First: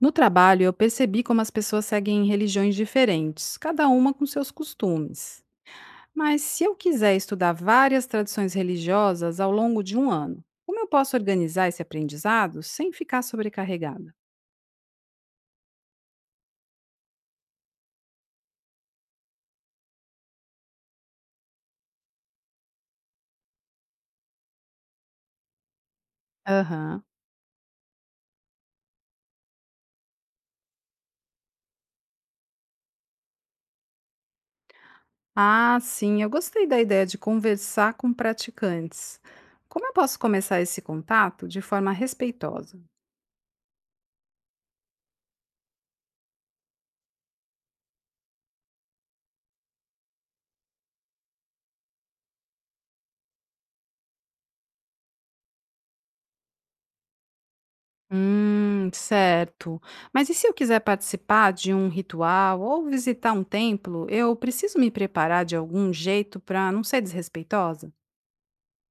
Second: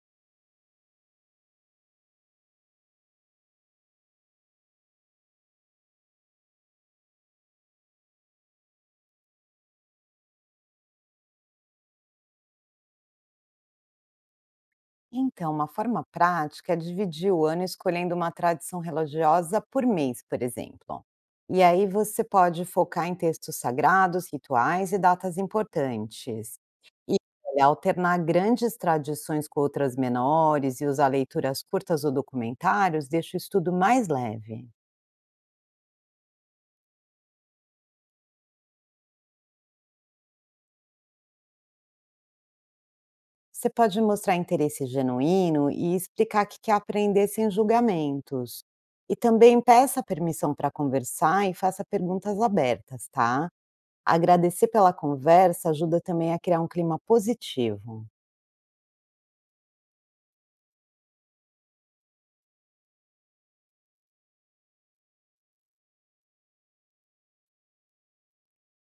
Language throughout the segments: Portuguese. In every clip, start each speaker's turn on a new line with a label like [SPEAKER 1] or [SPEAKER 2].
[SPEAKER 1] No trabalho, eu percebi como as pessoas seguem religiões diferentes, cada uma com seus costumes. Mas se eu quiser estudar várias tradições religiosas ao longo de um ano, como eu posso organizar esse aprendizado sem ficar sobrecarregada?
[SPEAKER 2] Então, uma forma prática é dividir o ano escolhendo uma tradição religiosa por mês, por exemplo. E aí você pode focar em textos sagrados, rituais e datas importantes.
[SPEAKER 1] Aham.
[SPEAKER 2] E olha, alternar grandes tradições com outras menores e usar leituras curtas ou documentários deixa o estudo mais leve.
[SPEAKER 1] Ah, sim, eu gostei da ideia de conversar com praticantes. Como eu posso começar esse contato de forma respeitosa?
[SPEAKER 2] Você pode mostrar interesse genuíno e explicar que quer aprender sem julgamentos. E também peça permissão para conversar e faça perguntas abertas, tá? Agradecer pela conversa ajuda também a criar um clima positivo.
[SPEAKER 1] Certo. Mas e se eu quiser participar de um ritual ou visitar um templo, eu preciso me preparar de algum jeito para não ser desrespeitosa?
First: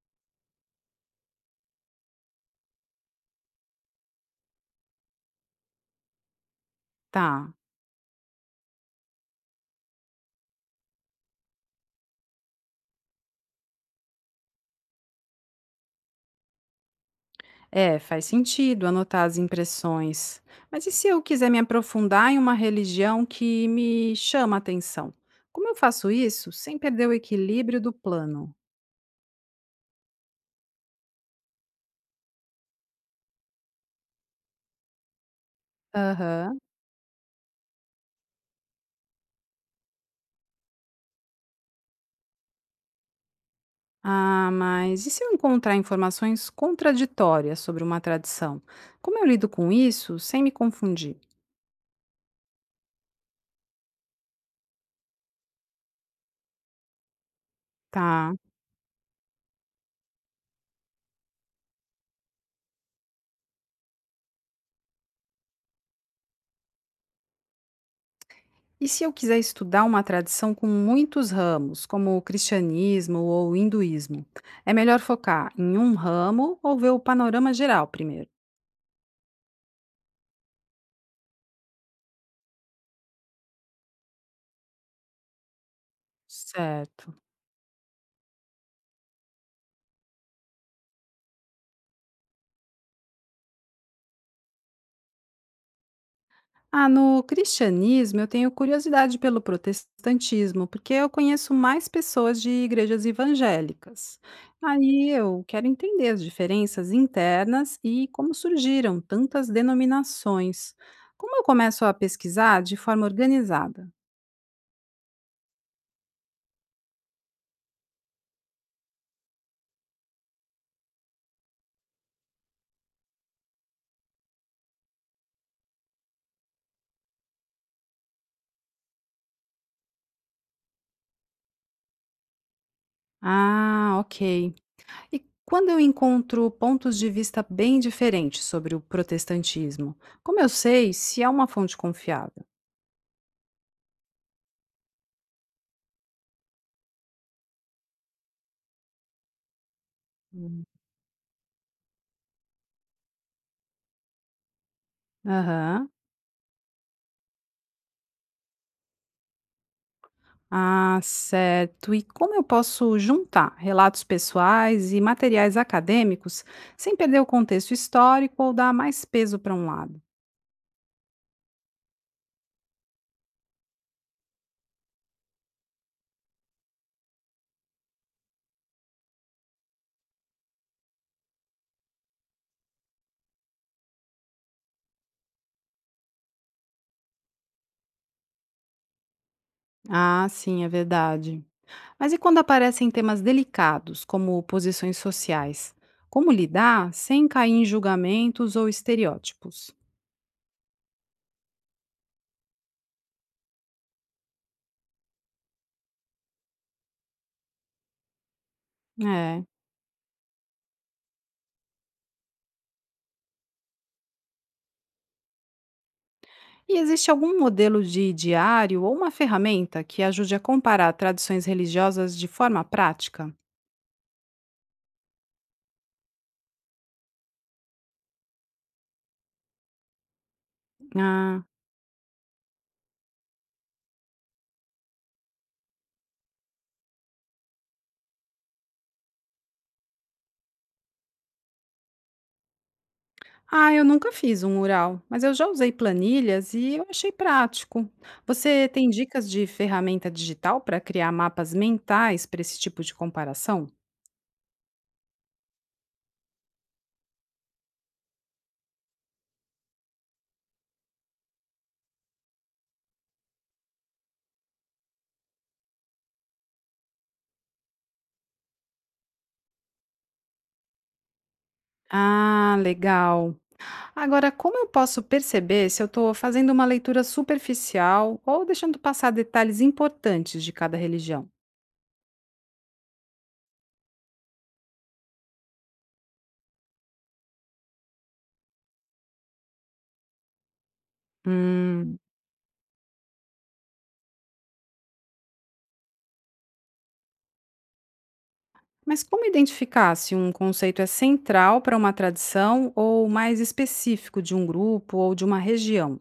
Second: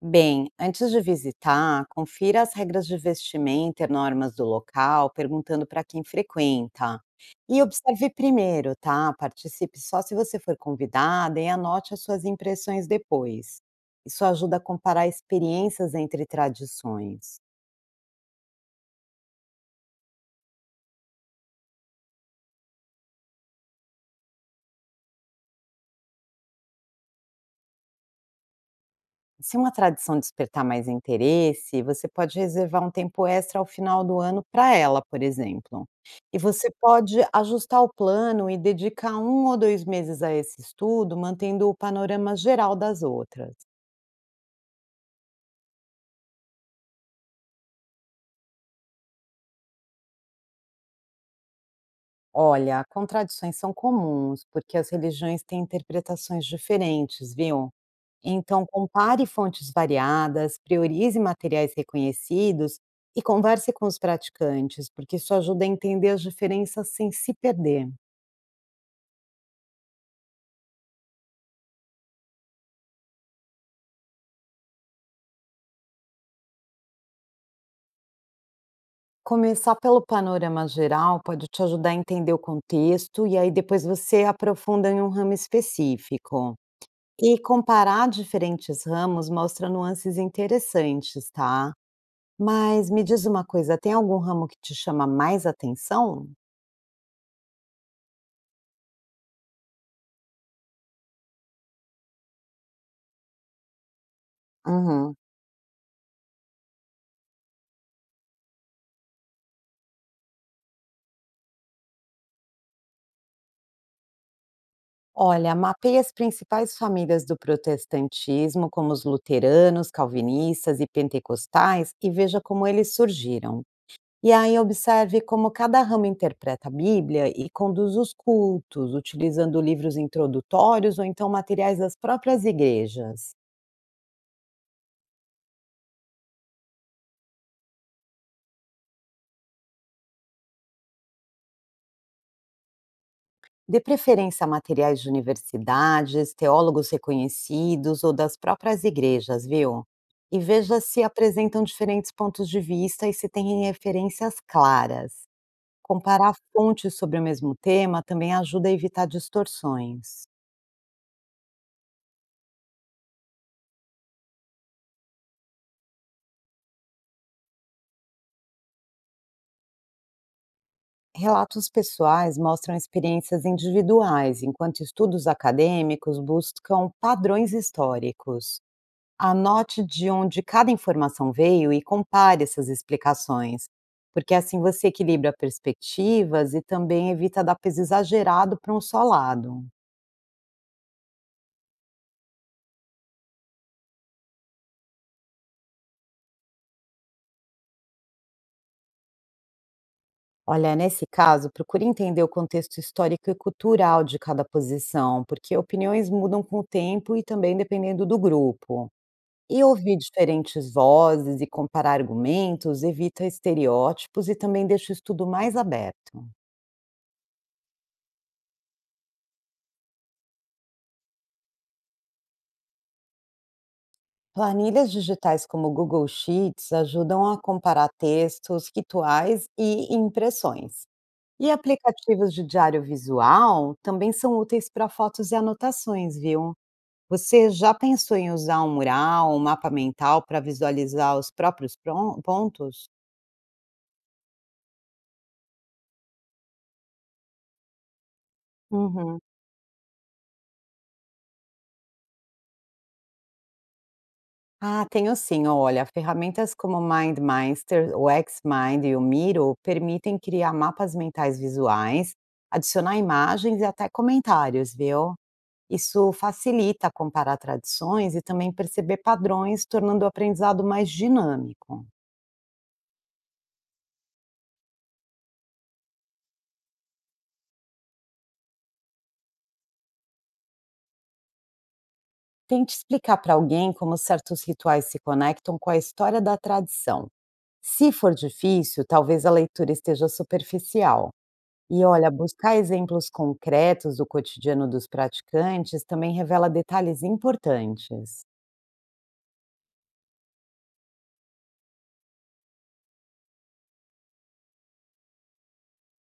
[SPEAKER 2] Bem, antes de visitar, confira as regras de vestimenta e normas do local, perguntando para quem frequenta.
[SPEAKER 1] Tá.
[SPEAKER 2] E observe primeiro, tá? Participe só se você for convidada e anote as suas impressões depois. Isso ajuda a comparar experiências entre tradições.
[SPEAKER 1] É, faz sentido anotar as impressões. Mas e se eu quiser me aprofundar em uma religião que me chama a atenção? Como eu faço isso sem perder o equilíbrio do plano?
[SPEAKER 2] Se é uma tradição despertar mais interesse, você pode reservar um tempo extra ao final do ano para ela, por exemplo. E
[SPEAKER 1] Aham.
[SPEAKER 2] você pode ajustar o plano e dedicar um ou dois meses a esse estudo, mantendo o panorama geral das outras.
[SPEAKER 1] Ah, mas e se eu encontrar informações contraditórias sobre uma tradição? Como eu lido com isso sem me confundir?
[SPEAKER 2] Olha, contradições são comuns, porque as religiões têm interpretações diferentes, viu?
[SPEAKER 1] Tá.
[SPEAKER 2] Então, compare fontes variadas, priorize materiais reconhecidos e converse com os praticantes, porque isso ajuda a entender as diferenças sem se perder.
[SPEAKER 1] E se eu quiser estudar uma tradição com muitos ramos, como o cristianismo ou o hinduísmo, é melhor focar em um ramo ou ver o panorama geral primeiro?
[SPEAKER 2] Começar pelo panorama geral pode te ajudar a entender o contexto e aí depois você aprofunda em um ramo específico.
[SPEAKER 1] Certo.
[SPEAKER 2] E comparar diferentes ramos mostra nuances interessantes, tá? Mas me diz uma coisa, tem algum ramo que te chama mais atenção?
[SPEAKER 1] Ah, no cristianismo eu tenho curiosidade pelo protestantismo, porque eu conheço mais pessoas de igrejas evangélicas. Aí
[SPEAKER 2] Uhum.
[SPEAKER 1] eu quero entender as diferenças internas e como surgiram tantas denominações. Como eu começo a pesquisar de forma organizada?
[SPEAKER 2] Olha, mapeia as principais famílias do protestantismo, como os luteranos, calvinistas e pentecostais, e veja como eles surgiram. E aí observe como cada ramo interpreta a Bíblia e conduz os cultos, utilizando livros introdutórios ou então materiais das próprias igrejas.
[SPEAKER 1] Ah, ok. E quando eu encontro pontos de vista bem diferentes sobre o protestantismo, como eu sei se é uma fonte confiável?
[SPEAKER 2] Dê preferência a materiais de universidades, teólogos reconhecidos ou das próprias igrejas, viu? E
[SPEAKER 1] Hum.
[SPEAKER 2] veja se apresentam diferentes pontos de vista e se têm referências claras.
[SPEAKER 1] Aham.
[SPEAKER 2] Comparar fontes sobre o mesmo tema também ajuda a evitar distorções.
[SPEAKER 1] Ah, certo. E como eu posso juntar relatos pessoais e materiais acadêmicos sem perder o contexto histórico ou dar mais peso para um lado?
[SPEAKER 2] Relatos pessoais mostram experiências individuais, enquanto estudos acadêmicos buscam padrões históricos. Anote de onde cada informação veio e compare essas explicações, porque assim você equilibra perspectivas e também evita dar peso exagerado para um só lado.
[SPEAKER 1] Ah, sim, é verdade. Mas e quando aparecem temas delicados, como posições sociais? Como lidar sem cair em julgamentos ou estereótipos?
[SPEAKER 2] Olha, nesse caso, procure entender o contexto histórico e cultural de cada posição, porque opiniões mudam com o tempo e também dependendo do grupo.
[SPEAKER 1] É.
[SPEAKER 2] E ouvir diferentes vozes e comparar argumentos evita estereótipos e também deixa o estudo mais aberto.
[SPEAKER 1] E existe algum modelo de diário ou uma ferramenta que ajude a comparar tradições religiosas de forma prática?
[SPEAKER 2] Planilhas digitais como o Google Sheets ajudam a comparar textos, rituais e impressões.
[SPEAKER 1] Ah,
[SPEAKER 2] E aplicativos de diário visual também são úteis para fotos e anotações, viu? Você já pensou em usar um mural, um mapa mental para visualizar os próprios pontos?
[SPEAKER 1] ah, eu nunca fiz um mural, mas eu já usei planilhas e eu achei prático. Você tem
[SPEAKER 2] Uhum.
[SPEAKER 1] dicas de ferramenta digital para criar mapas mentais para esse tipo de comparação?
[SPEAKER 2] Ah, tenho sim. Olha, ferramentas como MindMeister, o XMind e o Miro permitem criar mapas mentais visuais, adicionar imagens e até comentários, viu? Isso facilita comparar tradições e também perceber padrões, tornando o aprendizado mais dinâmico.
[SPEAKER 1] Ah, legal. Agora, como eu posso perceber se eu estou fazendo uma leitura superficial ou deixando passar detalhes importantes de cada religião?
[SPEAKER 2] Tente explicar para alguém como certos rituais se conectam com a história da tradição. Se for difícil, talvez a leitura esteja superficial. E
[SPEAKER 1] Hum.
[SPEAKER 2] olha, buscar exemplos concretos do cotidiano dos praticantes também revela detalhes importantes.
[SPEAKER 1] Mas como identificar se um conceito é central para uma tradição ou mais específico de um grupo ou de uma região?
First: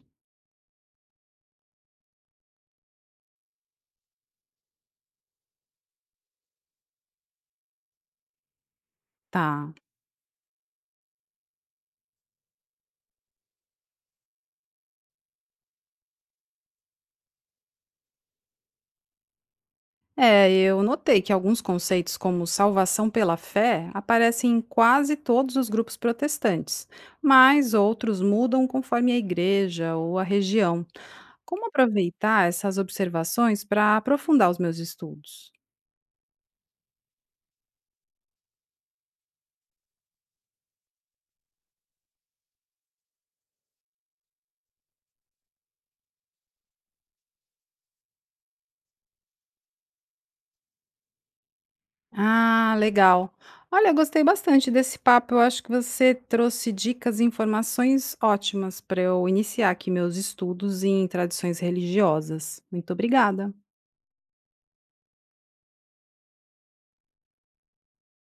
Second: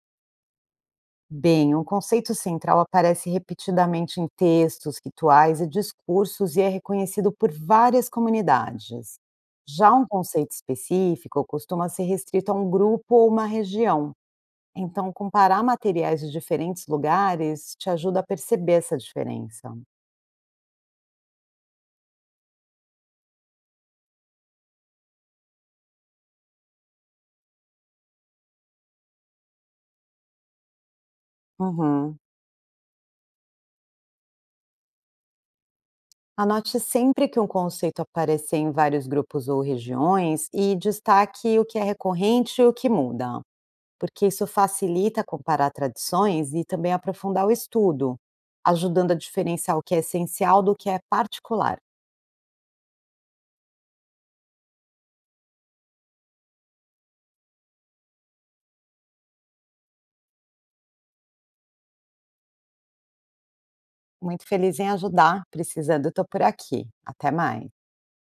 [SPEAKER 2] Bem, um conceito central aparece repetidamente em textos, rituais e discursos e é reconhecido por várias comunidades.
[SPEAKER 1] Tá.
[SPEAKER 2] Já um conceito específico costuma ser restrito a um grupo ou uma região. Então, comparar materiais de diferentes lugares te ajuda a perceber essa diferença.
[SPEAKER 1] É, eu notei que alguns conceitos, como salvação pela fé, aparecem em quase todos os grupos protestantes, mas outros mudam conforme a igreja ou a região. Como
[SPEAKER 2] Uhum.
[SPEAKER 1] aproveitar essas observações para aprofundar os meus estudos?
[SPEAKER 2] Anote sempre que um conceito aparecer em vários grupos ou regiões e destaque o que é recorrente e o que muda, porque isso facilita comparar tradições e também aprofundar o estudo, ajudando a diferenciar o que é essencial do que é particular.
[SPEAKER 1] Ah, legal. Olha, eu gostei bastante desse papo. Eu acho que você trouxe dicas e informações ótimas para eu iniciar aqui meus estudos em tradições religiosas. Muito obrigada.
[SPEAKER 2] Muito feliz em ajudar, precisando, estou por aqui. Até mais.